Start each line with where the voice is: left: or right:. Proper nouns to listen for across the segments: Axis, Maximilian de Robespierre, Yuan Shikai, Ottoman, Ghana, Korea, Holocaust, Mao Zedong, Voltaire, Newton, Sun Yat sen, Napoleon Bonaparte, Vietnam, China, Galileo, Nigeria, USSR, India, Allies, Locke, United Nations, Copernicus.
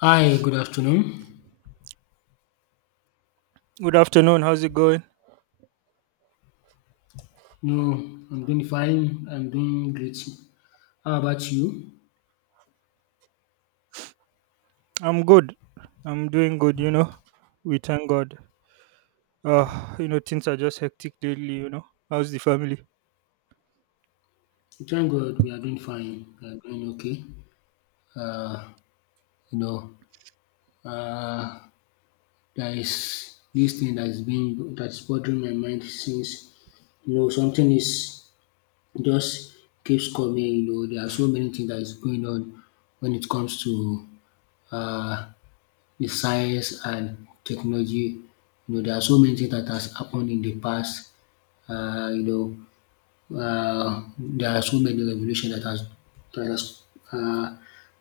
left: Hi, good afternoon.
right: Good afternoon. How's it going?
left: No, I'm doing fine. I'm doing great. How about you?
right: I'm good. I'm doing good, you know. We thank God. Things are just hectic lately, you know. How's the family?
left: Thank God we are doing fine. We are doing okay. Uh, you know, uh, there is this thing that's bothering my mind since you know something is just keeps coming, you know, there are so many things that is going on when it comes to uh, the science and technology. You know, there are so many things that has happened in the past. Uh, you there are so many revolution that has uh,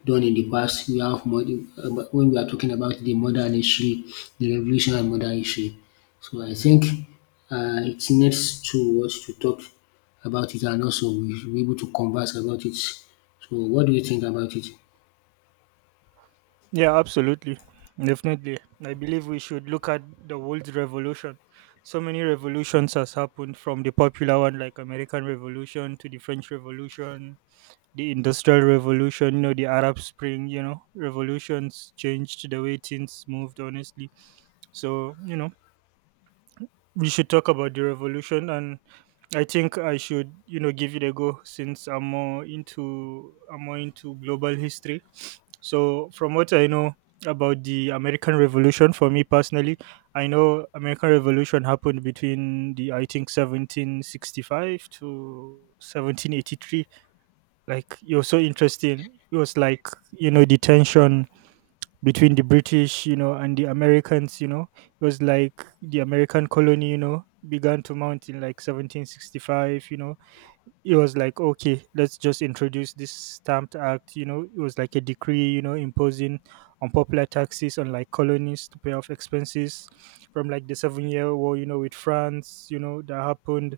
left: done in the past. But when we are talking about the modern history, the revolution and modern history. So I think it needs to us to talk about it and also we will be able to converse about it. So what do you think about it?
right: Yeah, absolutely. Definitely. I believe we should look at the world's revolution. So many revolutions has happened from the popular one like American Revolution to the French Revolution, the Industrial Revolution, you know, the Arab Spring, you know. Revolutions changed the way things moved honestly. So, you know, we should talk about the revolution, and I think I should, you know, give it a go since I'm more into global history. So from what I know about the American Revolution, for me personally, I know American Revolution happened between, the, I think, 1765 to 1783. Like it was so interesting. It was like, you know, the tension between the British, you know, and the Americans. You know, it was like the American colony, you know, began to mount in like 1765. You know, it was like, okay, let's just introduce this stamped act. You know, it was like a decree, you know, imposing unpopular taxes on like colonies to pay off expenses from like the 7-year war, you know, with France, you know, that happened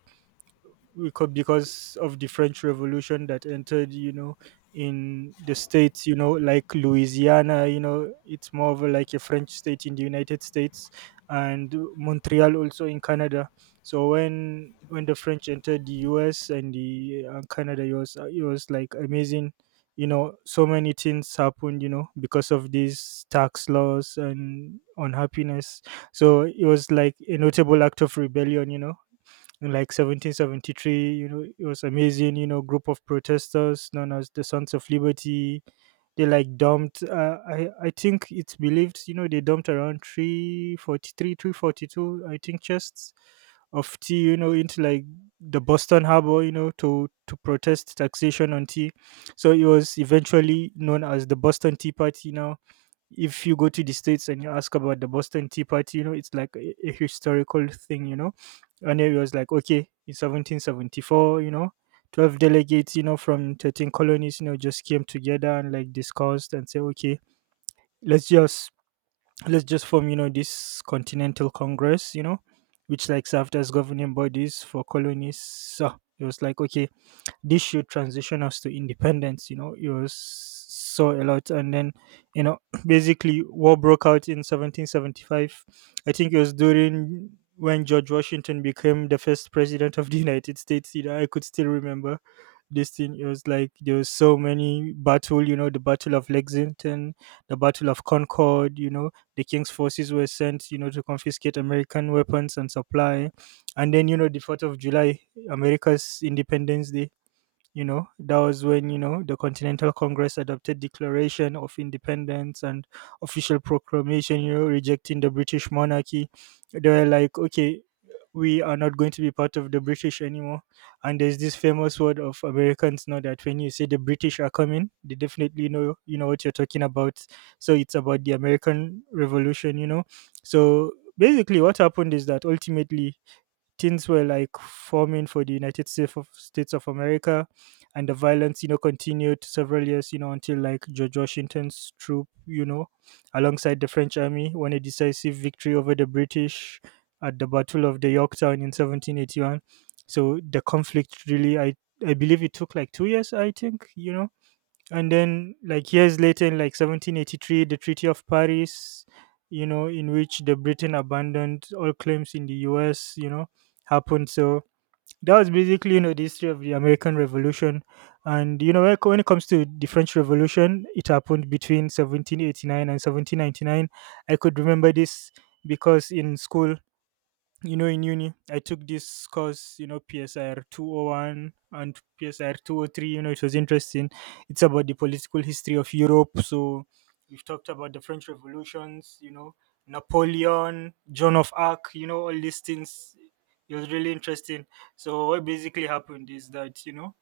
right: because of the French Revolution that entered, you know, in the states, you know, like Louisiana. You know, it's more of a, like a French state in the United States, and Montreal also in Canada. So when the French entered the U.S. and the Canada, it was like amazing. You know, so many things happened. You know, because of these tax laws and unhappiness. So it was like a notable act of rebellion. You know, in like 1773, you know, it was amazing. You know, group of protesters known as the sons of liberty, they like dumped I think it's believed, you know, they dumped around 343 342, I think, chests of tea, you know, into like the Boston harbor, you know, to protest taxation on tea. So it was eventually known as the Boston Tea Party. Now if you go to the states and you ask about the Boston Tea Party, you know, it's like a historical thing, you know. And it was like, okay, in 1774, you know, 12 delegates, you know, from 13 colonies, you know, just came together and like discussed and say, okay, let's just let's just form, you know, this continental congress, you know, which like served as governing bodies for colonies. So it was like, okay, this should transition us to independence. You know, it was so a lot, and then, you know, basically war broke out in 1775. I think it was during when George Washington became the first president of the United States. You know, I could still remember this thing. It was like there was so many battle, you know, the battle of Lexington, the battle of Concord, you know, the king's forces were sent, you know, to confiscate American weapons and supply. And then, you know, the 4th of July, America's independence day, you know, that was when, you know, the continental congress adopted declaration of independence and official proclamation, you know, rejecting the British monarchy. They were like, okay, we are not going to be part of the British anymore. And there's this famous word of Americans now that when you say the British are coming, they definitely know, you know, what you're talking about. So it's about the American Revolution, you know. So basically what happened is that ultimately things were like forming for the United States of America, and the violence, you know, continued several years, you know, until like George Washington's troop, you know, alongside the French army, won a decisive victory over the British at the Battle of the Yorktown in 1781. So the conflict really, I believe it took like 2 years, I think, you know, and then like years later, in like 1783, the treaty of Paris, you know, in which the Britain abandoned all claims in the US, you know, happened. So that was basically, you know, the history of the American Revolution. And you know, when it comes to the French Revolution, it happened between 1789 and 1799. I could remember this because in school, you know, in uni I took this course, you know, PSR 201 and PSR 203. You know, it was interesting. It's about the political history of Europe. So we've talked about the French Revolutions, you know, Napoleon, Joan of Arc, you know, all these things. It was really interesting. So what basically happened is that, you know,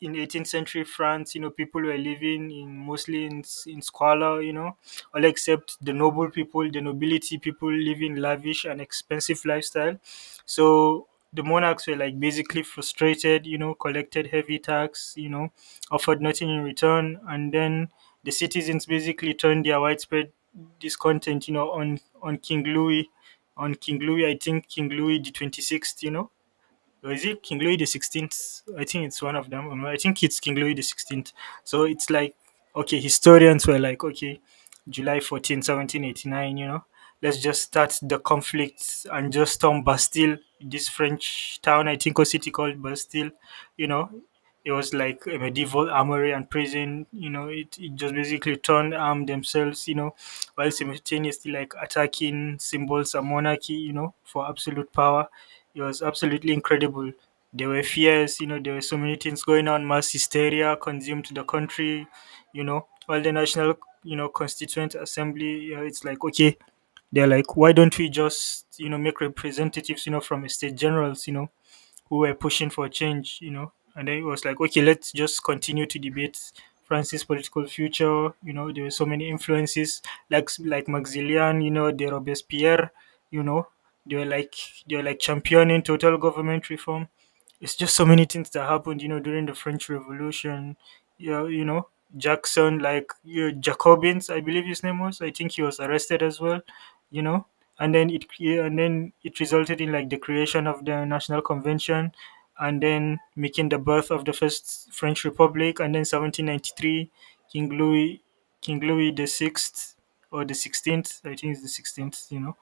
right: in 18th century France, you know, people were living in mostly in, in squalor, you know, all except the noble people, the nobility people living lavish and expensive lifestyle. So the monarchs were like basically frustrated, you know, collected heavy tax, you know, offered nothing in return, and then the citizens basically turned their widespread discontent, you know, on King Louis, I think King Louis the 26th, you know, or is it King Louis the 16th? I think it's one of them. I think it's King Louis the 16th. So it's like, okay, historians were like, okay, July 14, 1789, you know, let's just start the conflict and just storm Bastille, this French town, I think, or city called Bastille. You know, it was like a medieval armory and prison. You know, it just basically turned armed themselves, you know, while simultaneously like attacking symbols of monarchy. You know, for absolute power it was absolutely incredible. There were fears, you know, there were so many things going on. Mass hysteria consumed the country, you know, all the national, you know, constituent assembly. You know, it's like, okay, they're like, why don't we just, you know, make representatives, you know, from state generals, you know, who were pushing for change, you know. And then it was like, okay, let's just continue to debate France's political future. You know, there were so many influences, like Maximilian, you know, de Robespierre, you know, they were like they were like championing total government reform. It's just so many things that happened, you know, during the French Revolution. Yeah, you know, Jackson, like, you know, Jacobins, I believe his name was. I think he was arrested as well. You know, and then and then it resulted in like the creation of the national convention, and then making the birth of the first French republic. And then 1793, king louis king Louis, the sixth, or the 16th, I think it's the 16th, you know,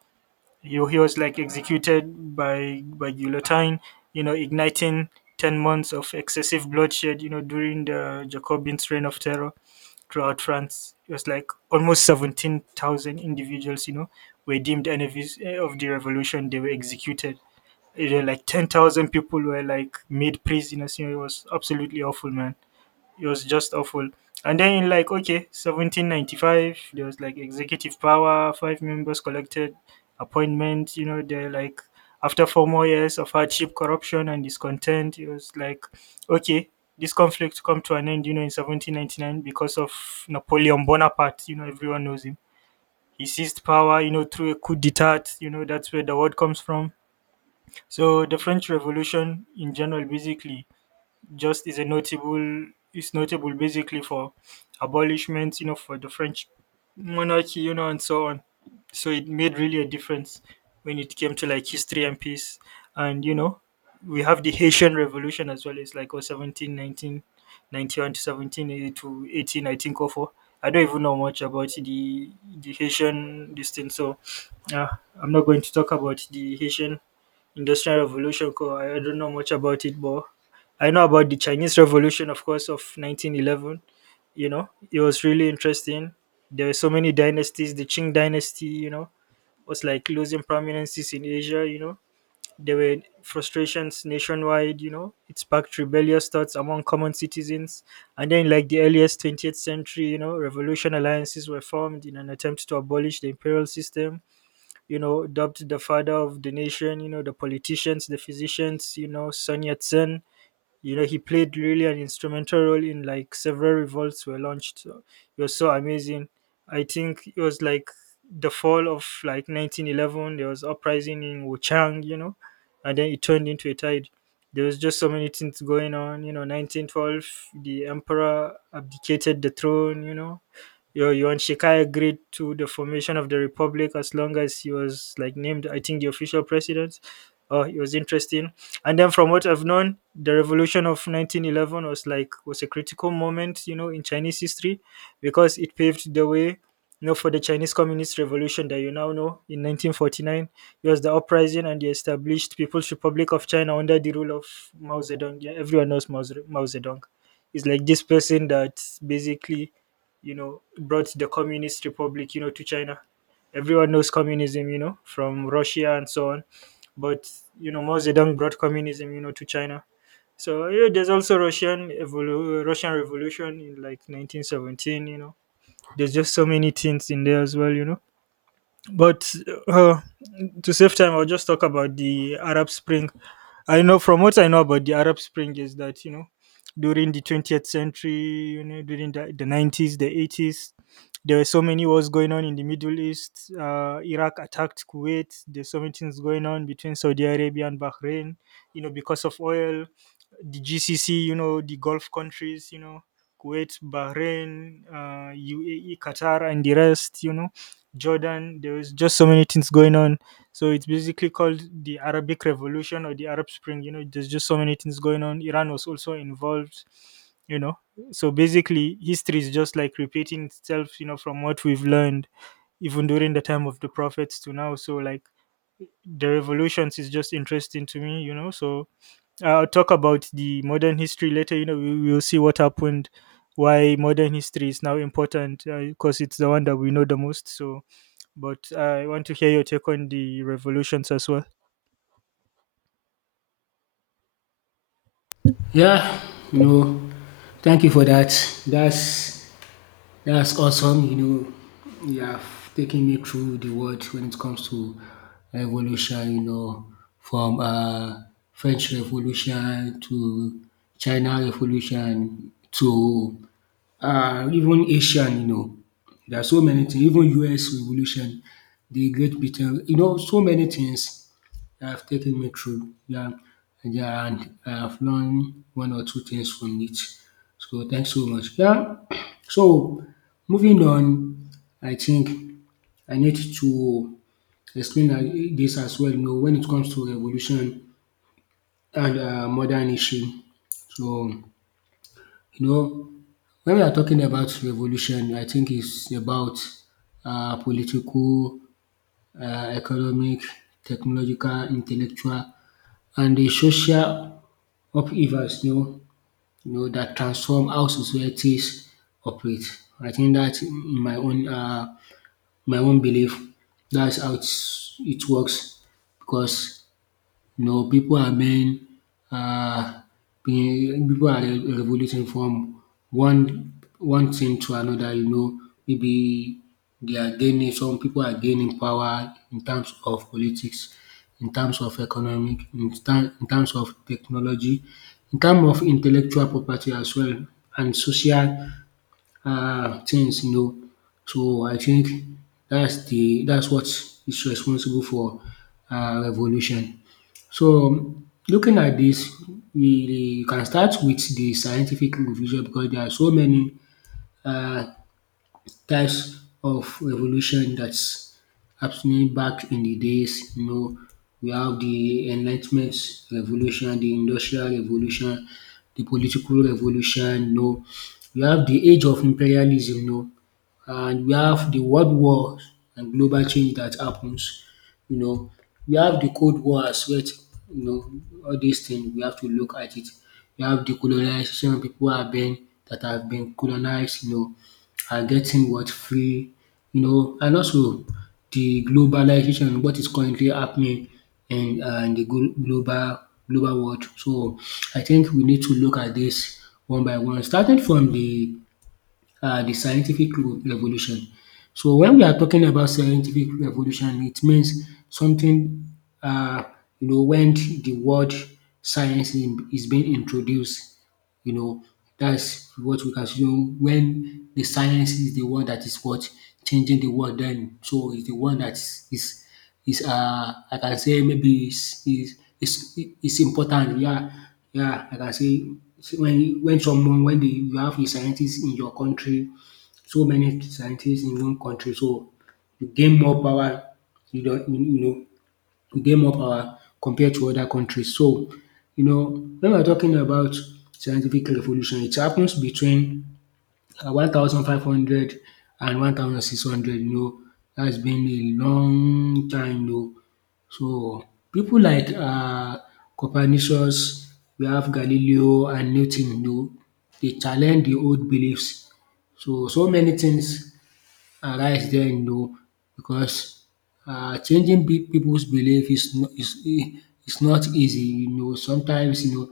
right: he was like executed by guillotine, you know, igniting 10 months of excessive bloodshed, you know, during the Jacobin's reign of terror throughout France. It was like almost 17,000 individuals, you know, were deemed enemies of the revolution. They were executed. It was like 10,000 people were like made prisoners. You know, it was absolutely awful, man. It was just awful. And then in like, okay, 1795, there was like executive power, five members collected appointment. You know, they're like, after four more years of hardship, corruption, and discontent, it was like, okay, this conflict come to an end. You know, in 1799, because of Napoleon Bonaparte. You know, everyone knows him. He seized power, you know, through a coup d'état. You know, that's where the word comes from. So the French Revolution in general, basically just is a notable basically for abolishment, you know, for the French monarchy, you know, and so on. So it made really a difference when it came to like history and peace. And you know, we have the Haitian Revolution as well. It's like, oh, 17, 19, 91 to 17 80 to 18, I think, or four. I don't even know much about the Haitian this thing, so uh, I'm not going to talk about the Haitian Industrial Revolution ko. I don't know much about it, but I know about the Chinese Revolution, of course, of 1911. You know, it was really interesting. There were so many dynasties. The Qing dynasty, you know, was like losing prominences in Asia. You know, there were frustrations nationwide. You know, it sparked rebellious thoughts among common citizens. And then, like the earliest 20th century, you know, revolution alliances were formed in an attempt to abolish the imperial system, you know, dubbed the father of the nation, you know, the politicians, the physicians, you know, Sun Yat sen. You know, he played really an instrumental role in like several revolts were launched. So he was so amazing. I think it was like the fall of like 1911, there was uprising in Wuchang, you know, and then it turned into a tide. There was just so many things going on. You know, 1912, the emperor abdicated the throne, you know, Yuan Shikai agreed to the formation of the republic as long as he was like named, I think, the official president. Oh, it was interesting. And then, from what I've known, the revolution of 1911 was a critical moment, you know, in Chinese history, because it paved the way, you know, for the Chinese Communist Revolution that you now know in 1949. It was the uprising and the established People's Republic of China under the rule of Mao Zedong. Yeah, everyone knows Mao Zedong. It's like this person that basically, you know, brought the communist republic, you know, to China. Everyone knows communism, you know, from Russia and so on. But you know, Mao Zedong brought communism, you know, to China. So yeah, there's also Russian Revolution in like 1917. You know, there's just so many things in there as well. You know, but uh, to save time, I'll just talk about the Arab Spring. I know, from what I know about the Arab Spring, is that, you know, during the 20th century, you know, during the 90s, the 80s, there were so many wars going on in the Middle East. Iraq attacked Kuwait. There's so many things going on between Saudi Arabia and Bahrain, you know, because of oil, the GCC. You know, the Gulf countries. You know, Kuwait, Bahrain, UAE, Qatar, and the rest. You know, Jordan. There was just so many things going on, so it's basically called the Arabic Revolution or the Arab Spring. You know, there's just so many things going on. Iran was also involved, you know. So basically, history is just like repeating itself, you know, from what we've learned, even during the time of the prophets to now. So, like, the revolutions is just interesting to me, you know. So I'll talk about the modern history later. You know, we will see what happened, why modern history is now important, because it's the one that we know the most. So but I want to hear your take on the revolutions as well.
left: Yeah, you know, thank you for that. That's that's awesome. You know, you have taken me through the world when it comes to revolution, you know, from French Revolution to China Revolution to even Asian, you know. There are so many things, even US Revolution, the Great Britain, you know, so many things that have taken me through. Yeah, yeah, and I have learned one or two things from it. So thanks so much. Yeah, so moving on, I think I need to explain this as well, you know, when it comes to revolution and modern issue. So you know, when we are talking about revolution, I think it's about political, economic, technological, intellectual and the social upheavals, you know, you know, that transform how societies operate. I think that's my own belief. That's how it works because, you know, pipu are being um pipu are revoluting from one one thing to another, you know, maybe they are gaining, some pipu are gaining power in terms of politics, in terms of economic, in terms of technology, in terms of intellectual property as well and social things, you know. So I think that's what is responsible for revolution. So looking at this, we can start with the scientific revision because there are so many um types of revolution that's happening back in the days. You know, we have the Enlightenment Revolution, the Industrial Revolution, the Political Revolution. You know, we have the Age of Imperialism. You know, and we have the World War and global change that happens. You know, we have the Cold War as well. You know, all these things we have to look at it. We have the colonization, people have been that have been colonized, you know, are getting what? Free, you know, and also the globalization, what is currently happening in the global global world. So I think we need to look at this one by one, starting from the scientific revolution. So when we are talking about scientific revolution, it means something uh, you know, when the word science is being introduced. You know, that's what we can say, when the science is the one that is what changing the world. Then so is the one that is is I can say, maybe is important. Yeah, yeah, I can say when someone when dey you have a scientist in your country, so many scientists in one country, so you gain more power. You don't you you know, you gain more power compared to other countries. So you know, when we are talking about scientific revolution, it happens between 1500 and 1600. And you know, that's been a long time, you know. So people like Copernicus, we have Galileo and Newton, you know, they challenge the old beliefs. So so many things arise there, you know, because changing big people's belief is no is e is not easy, you know. Sometimes, you know,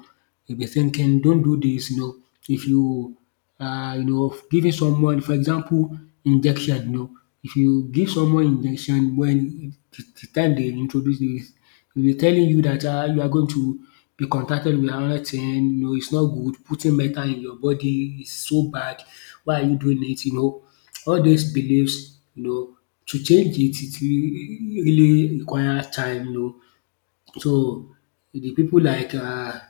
left: they be thinking don't do this, you know. If you you know, giving someone, for example, injection, you know, if you give someone injection when the time they introduce this, they be telling you that you are going to be contacted with another thing, you know, it's not good, putting metal in your body is so bad, why are you doing it, you know, all these beliefs, you know, to change it, really require time, you know. So the pipu like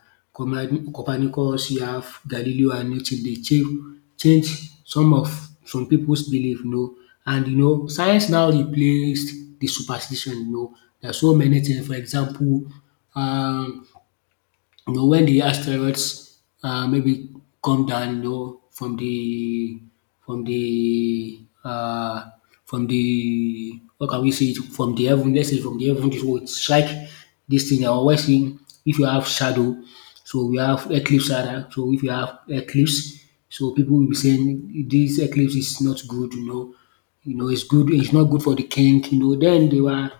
left: Copernicus, you have Galileo and Newton dey change some of some pipus belief, you know, and you know, science now replaced the superstition, you know. Na so many thing, for example, um you know, when the asteroids maybe come down, you know, from the from the from the, what can we say it, from the heaven? Let's say from the heaven, it will strike this thing. I always see, if you have shadow, so we have eclipse rather. So if you have eclipse, so people will be saying this eclipse is not good, you know, you know, it's good, it's not good for the king, you know. Then they were,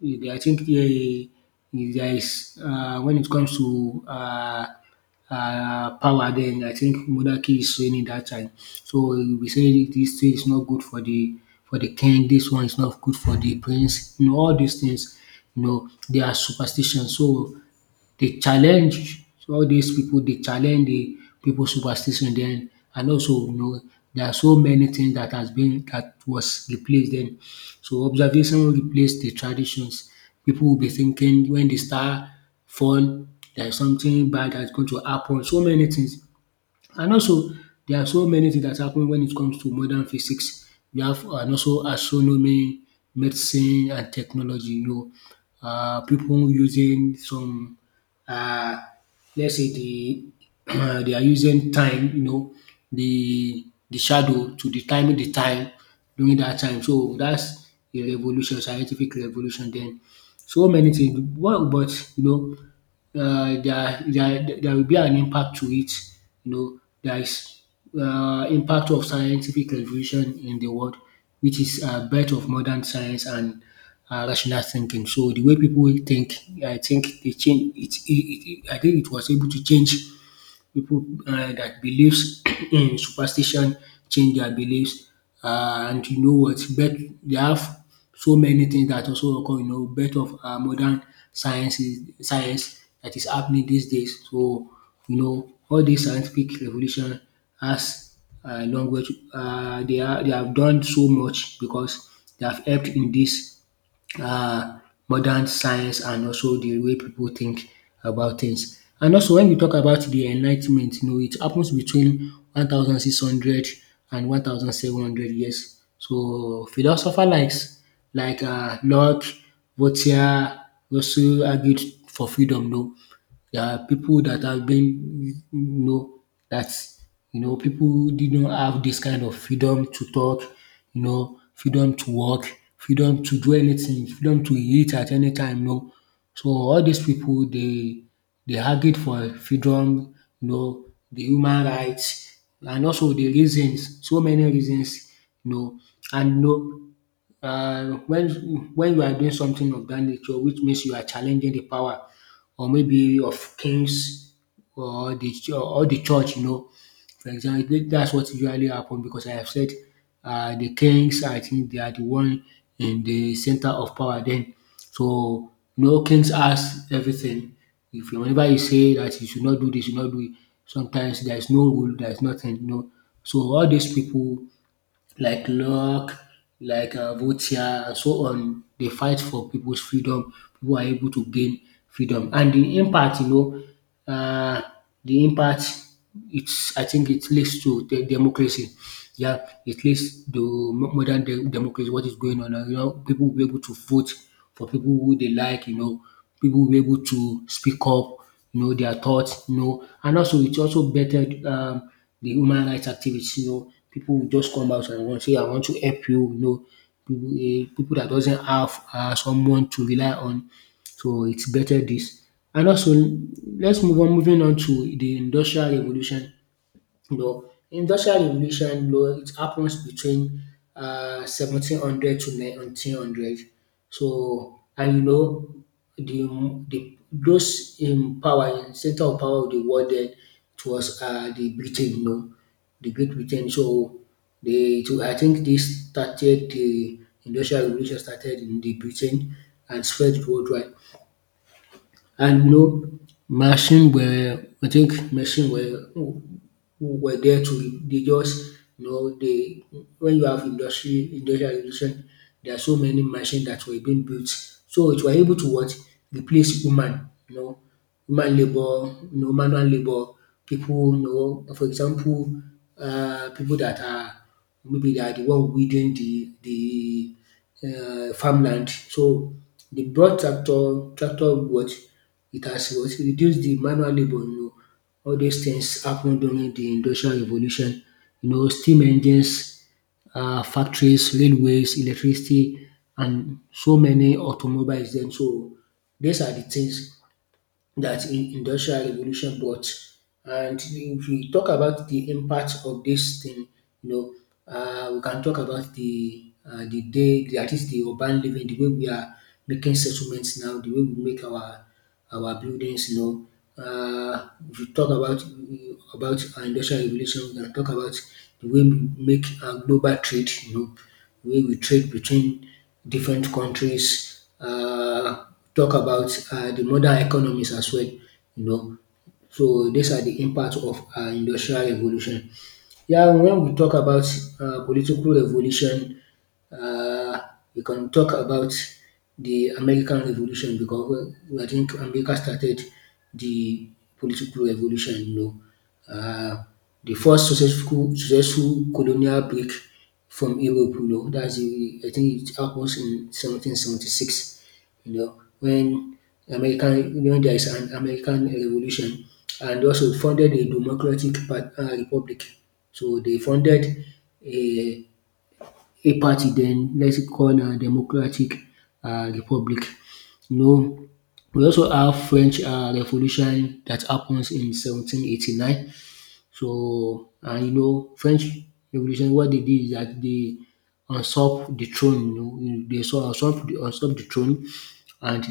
left: they, I think they, there is, when it comes to power, then I think monarchy is reigning that time. So we say this thing is not good for the king, this one is not good for the prince, you know, all these things, you know, they are superstitions. So they challenge all these people. They challenge the pipu superstition then, and also you know, there are so many things that has been that was replaced then. So observation replaced the traditions. People will be thinking when the star fall, there is something bad that is going to happen, so many things. And also, there are so many things that happen when it comes to modern physics. We have and also astronomy, medicine and technology, you know. Pipu using some um let's say the they are using time, you know, the shadow to determine the time during that time. So that's a revolution, scientific revolution. Then, so many things. What, but you know, there will be an impact to it. You know, there is impact of scientific revolution in the world, which is birth of modern science and rational thinking. So the way people think, I think they change it, I think it was able to change people that believes in superstition, change their beliefs, and you know what birth they have, so many things that also occur, you know, birth of modern sciences science that is happening these days. So you know, all this scientific revolution has long way to, they are they have done so much because they have helped in this uh, modern science and also the way people think about things. And also when we talk about the enlightenment, you know, it happens between 1600 and 1700 years. So philosopher likes Locke, Voltaire also argued for freedom, no, there are people that have been, you know, that, you know, people didn't have this kind of freedom to talk, you know, freedom to work, freedom to do anything, freedom to eat at any time, you know. So all these people, they argued for freedom, you know, the human rights, and also the reasons, so many reasons, you know, and you know, uh, when when you are doing something of that nature, which means you are challenging the power or maybe of kings or or the church, you know, for example, that's what usually happen because I have said, the kings, I think they are the one in the center of power then, so no kings ask everything, if you whenever you say that you should not do this, you should not do it. Sometimes there is no rule, there is nothing, you know. So all these people like Locke, like Voltaire, and so on, they fight for people's freedom. People are able to gain freedom. And the impact, you know, the impact it's, I think it leads to the democracy. Yeah, it leads to modern democracy. What is going on now? You know, people will be able to vote for people who they like. You know, people will be able to speak up, you know, their thoughts. You know, and also it also better, the human rights activists. You know, people will just come out and want say, "I want to help you." You know, people, eh, people that doesn't have someone to rely on, so it's better this. And also, let's move on moving on to the industrial revolution. You know, Industrial revolution, it happens between 1700 to 1900. So and the those in power in center of power of the world then, it was the Britain. The Great Britain. So they to, I think, this started the industrial revolution, started in the Britain and spread worldwide. And machine were there to, they just, they, when you have industry industrial revolution, there are so many machines that were being built. So it were able to what replace human, human labour, manual labour, people, for example, people that are, maybe they are the one weeding the farmland. So they brought tractor, what it has, what reduced the manual labour, All those things happened during the industrial revolution. Steam engines, factories, railways, electricity and so many automobiles then. So these are the things that in industrial revolution brought. And if we talk about the impact of this thing, you know, we can talk about the day, that is the urban living, the way we are making settlements now, the way we make our buildings, If we talk about our industrial revolution, we can talk about the way we make our global trade, the way we trade between different countries, talk about the modern economies as well, you know. So these are the impact of industrial revolution. Yeah, when we talk about political revolution, uh, we can talk about the American Revolution because I think America started the political revolution. Uh, the first successful colonial break from Europe. You know, that's the, I think it happens in 1776. You know, when American when there is an American Revolution, and also founded a democratic republic. So they founded a party, then let's call a democratic republic. You know we also have French revolution that happens in 1789. So, and French revolution, what they did is that they usurped the throne. They dey usurped the throne, and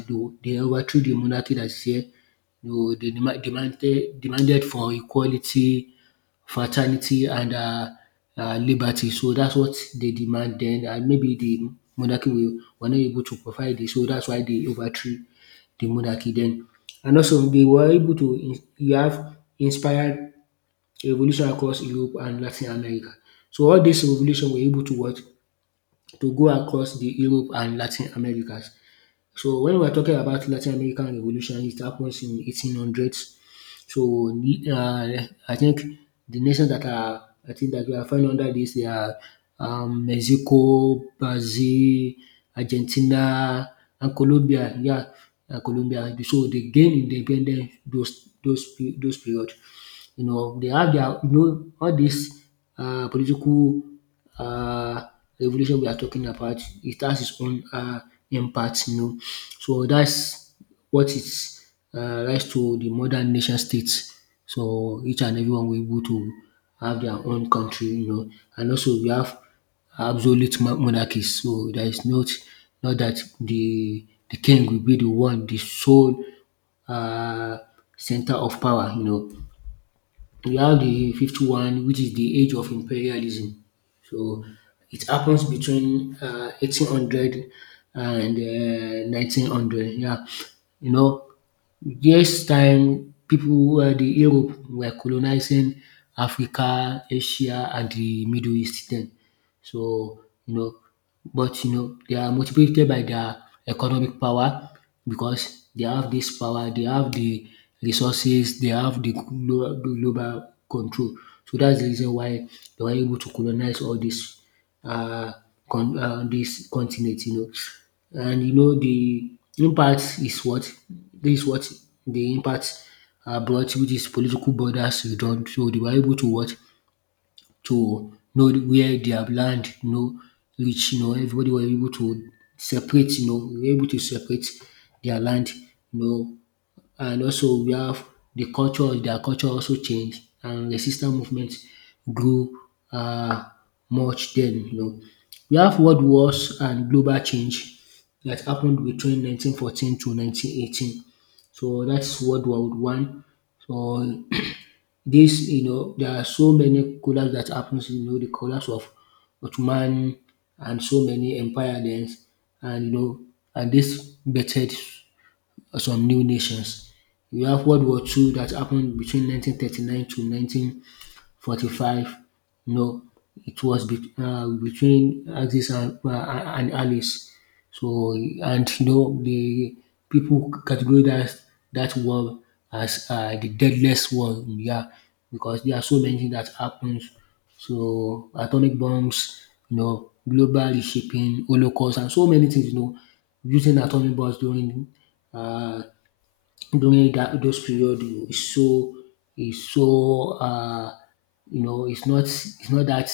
left: they overthrow de monarchy dat is here. They demanded for equality, fraternity and liberty. So that's what they demand. Then, and maybe the monarchy, were not able to provide this. So that's why they overthrew the monarchy then. And also they were able to you have inspired a revolution across Europe and Latin America. So all this revolution were able to what, to go across the Europe and Latin Americas. So when we're talking about Latin American revolution, it happens in 1800s. So, I think the nations that are, I think, that we are falling under this, they are Mexico, Brazil, Argentina and Colombia, yeah, and Colombia. So they gain independence those those period. They have their, all this political um revolution we are talking about, it has its own impact, So that's what is rise to the modern nation states. So each and everyone were able to have their own country, and also we have absolute monarchies. So there is not that the king will be the one, the sole uh, center of power. We have the 51, which is the age of imperialism. So it happens between 1800 and 1900. Yeah, you know, this time people, the Europe were colonizing Africa, Asia and the Middle East then. So, you know, but they are motivated by their economic power, because they have this power, they have the resources, they have global control. So that's the reason why they were able to colonize all this, uh, this continent, And the impact is what, this is what the impact, brought, which is political borders redone. So they were able to what, to know where they have land, reach, everybody was able to separate, were able to separate their land, know and also we have their culture also changed, and resistance movement grew um much then, We have world wars and global change that happened between 1914 to 1918. So that's world war one. So, this there are so many collapse that happens, the collapse of Ottoman and so many empire then. And this birthed some new nations. You have World War Two that happened between 1939 to 1945. No, it was between Axis and, Allies. So, and the people categorize that war as the deadliest war. Yeah, because there are so many things that happens. So, atomic bombs, global reshaping, Holocaust, and so many things. Using atomic bombs during, uh, during that those period, you, is so, is so um it's not that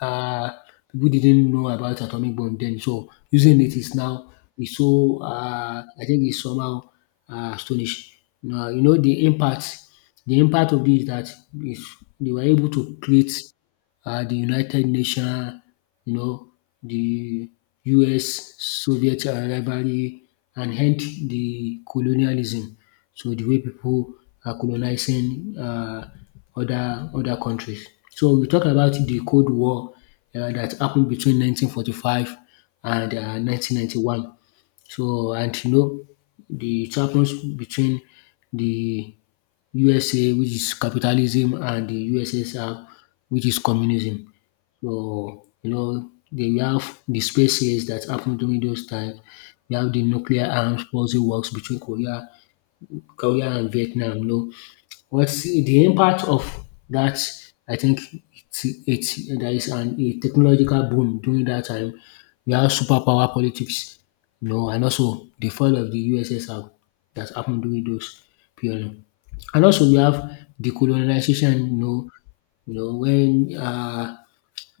left: um people didn't know about atomic bomb then, so using it is now, is so I think, is somehow astonish. Now, the impact, of this is that, is they were able to create the United Nations, you know, the US Soviet rivalry, and hence the colonialism. So the way people are colonizing, other countries. So we talk about the Cold War, that happened between 1945 and 1991. So, and the it happens between the USA, which is capitalism, and the USSR, which is communism. So, they we have the spaces that happened during those times. We have the nuclear arms policy works between Korea and Vietnam. No. Well, see, the impact of that, I think it's there is a technological boom during that time. We have superpower politics, and also the fall of the USSR that happened during those period. And also we have decolonization, when uh,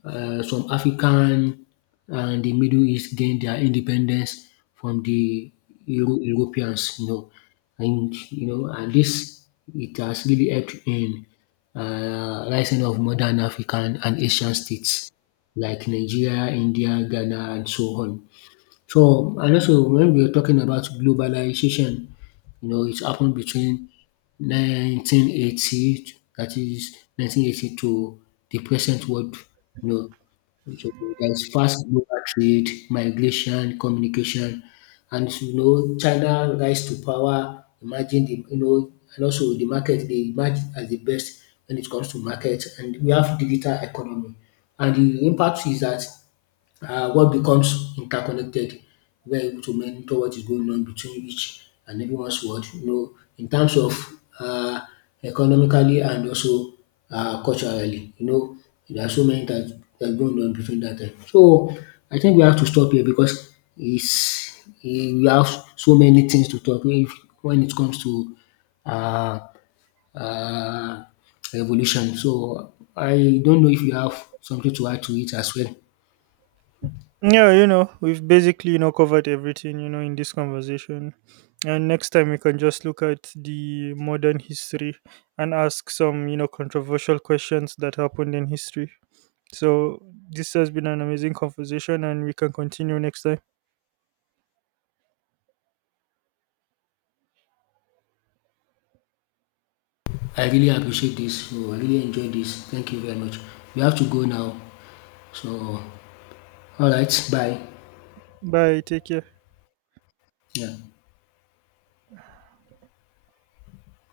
left: uh, some African and the Middle East gained their independence from the Europeans, and this, it has really helped in rising of modern African and Asian states like Nigeria, India, Ghana, and so on. So, and also when we were talking about globalization, it happened between 1980, that is 1980 to the present world, So there's fast global trade, migration, communication, and, China rise to power. Imagine the, and also the market, they emerge as the best when it comes to market, and we have digital economy. And the impact is that, what, becomes interconnected, we're able to monitor what is going on between each and everyone's world, in terms of, uh, economically and also culturally. There are so many that are going on between that time. So I think we have to stop here because it's, we have so many things to talk if, when it comes to, uh, uh, evolution. So I don't know if you have something to add to it as well.
right: Yeah, you know, we've basically, you know, covered everything, you know, in this conversation. And next time we can just look at the modern history and ask some, you know, controversial questions that happened in history. So this has been an amazing conversation and we can continue next time.
left: I really appreciate this. So I really enjoyed this. Thank you very much. We have to go now. So, all right. Bye.
right: Bye, take care.
left: Yeah.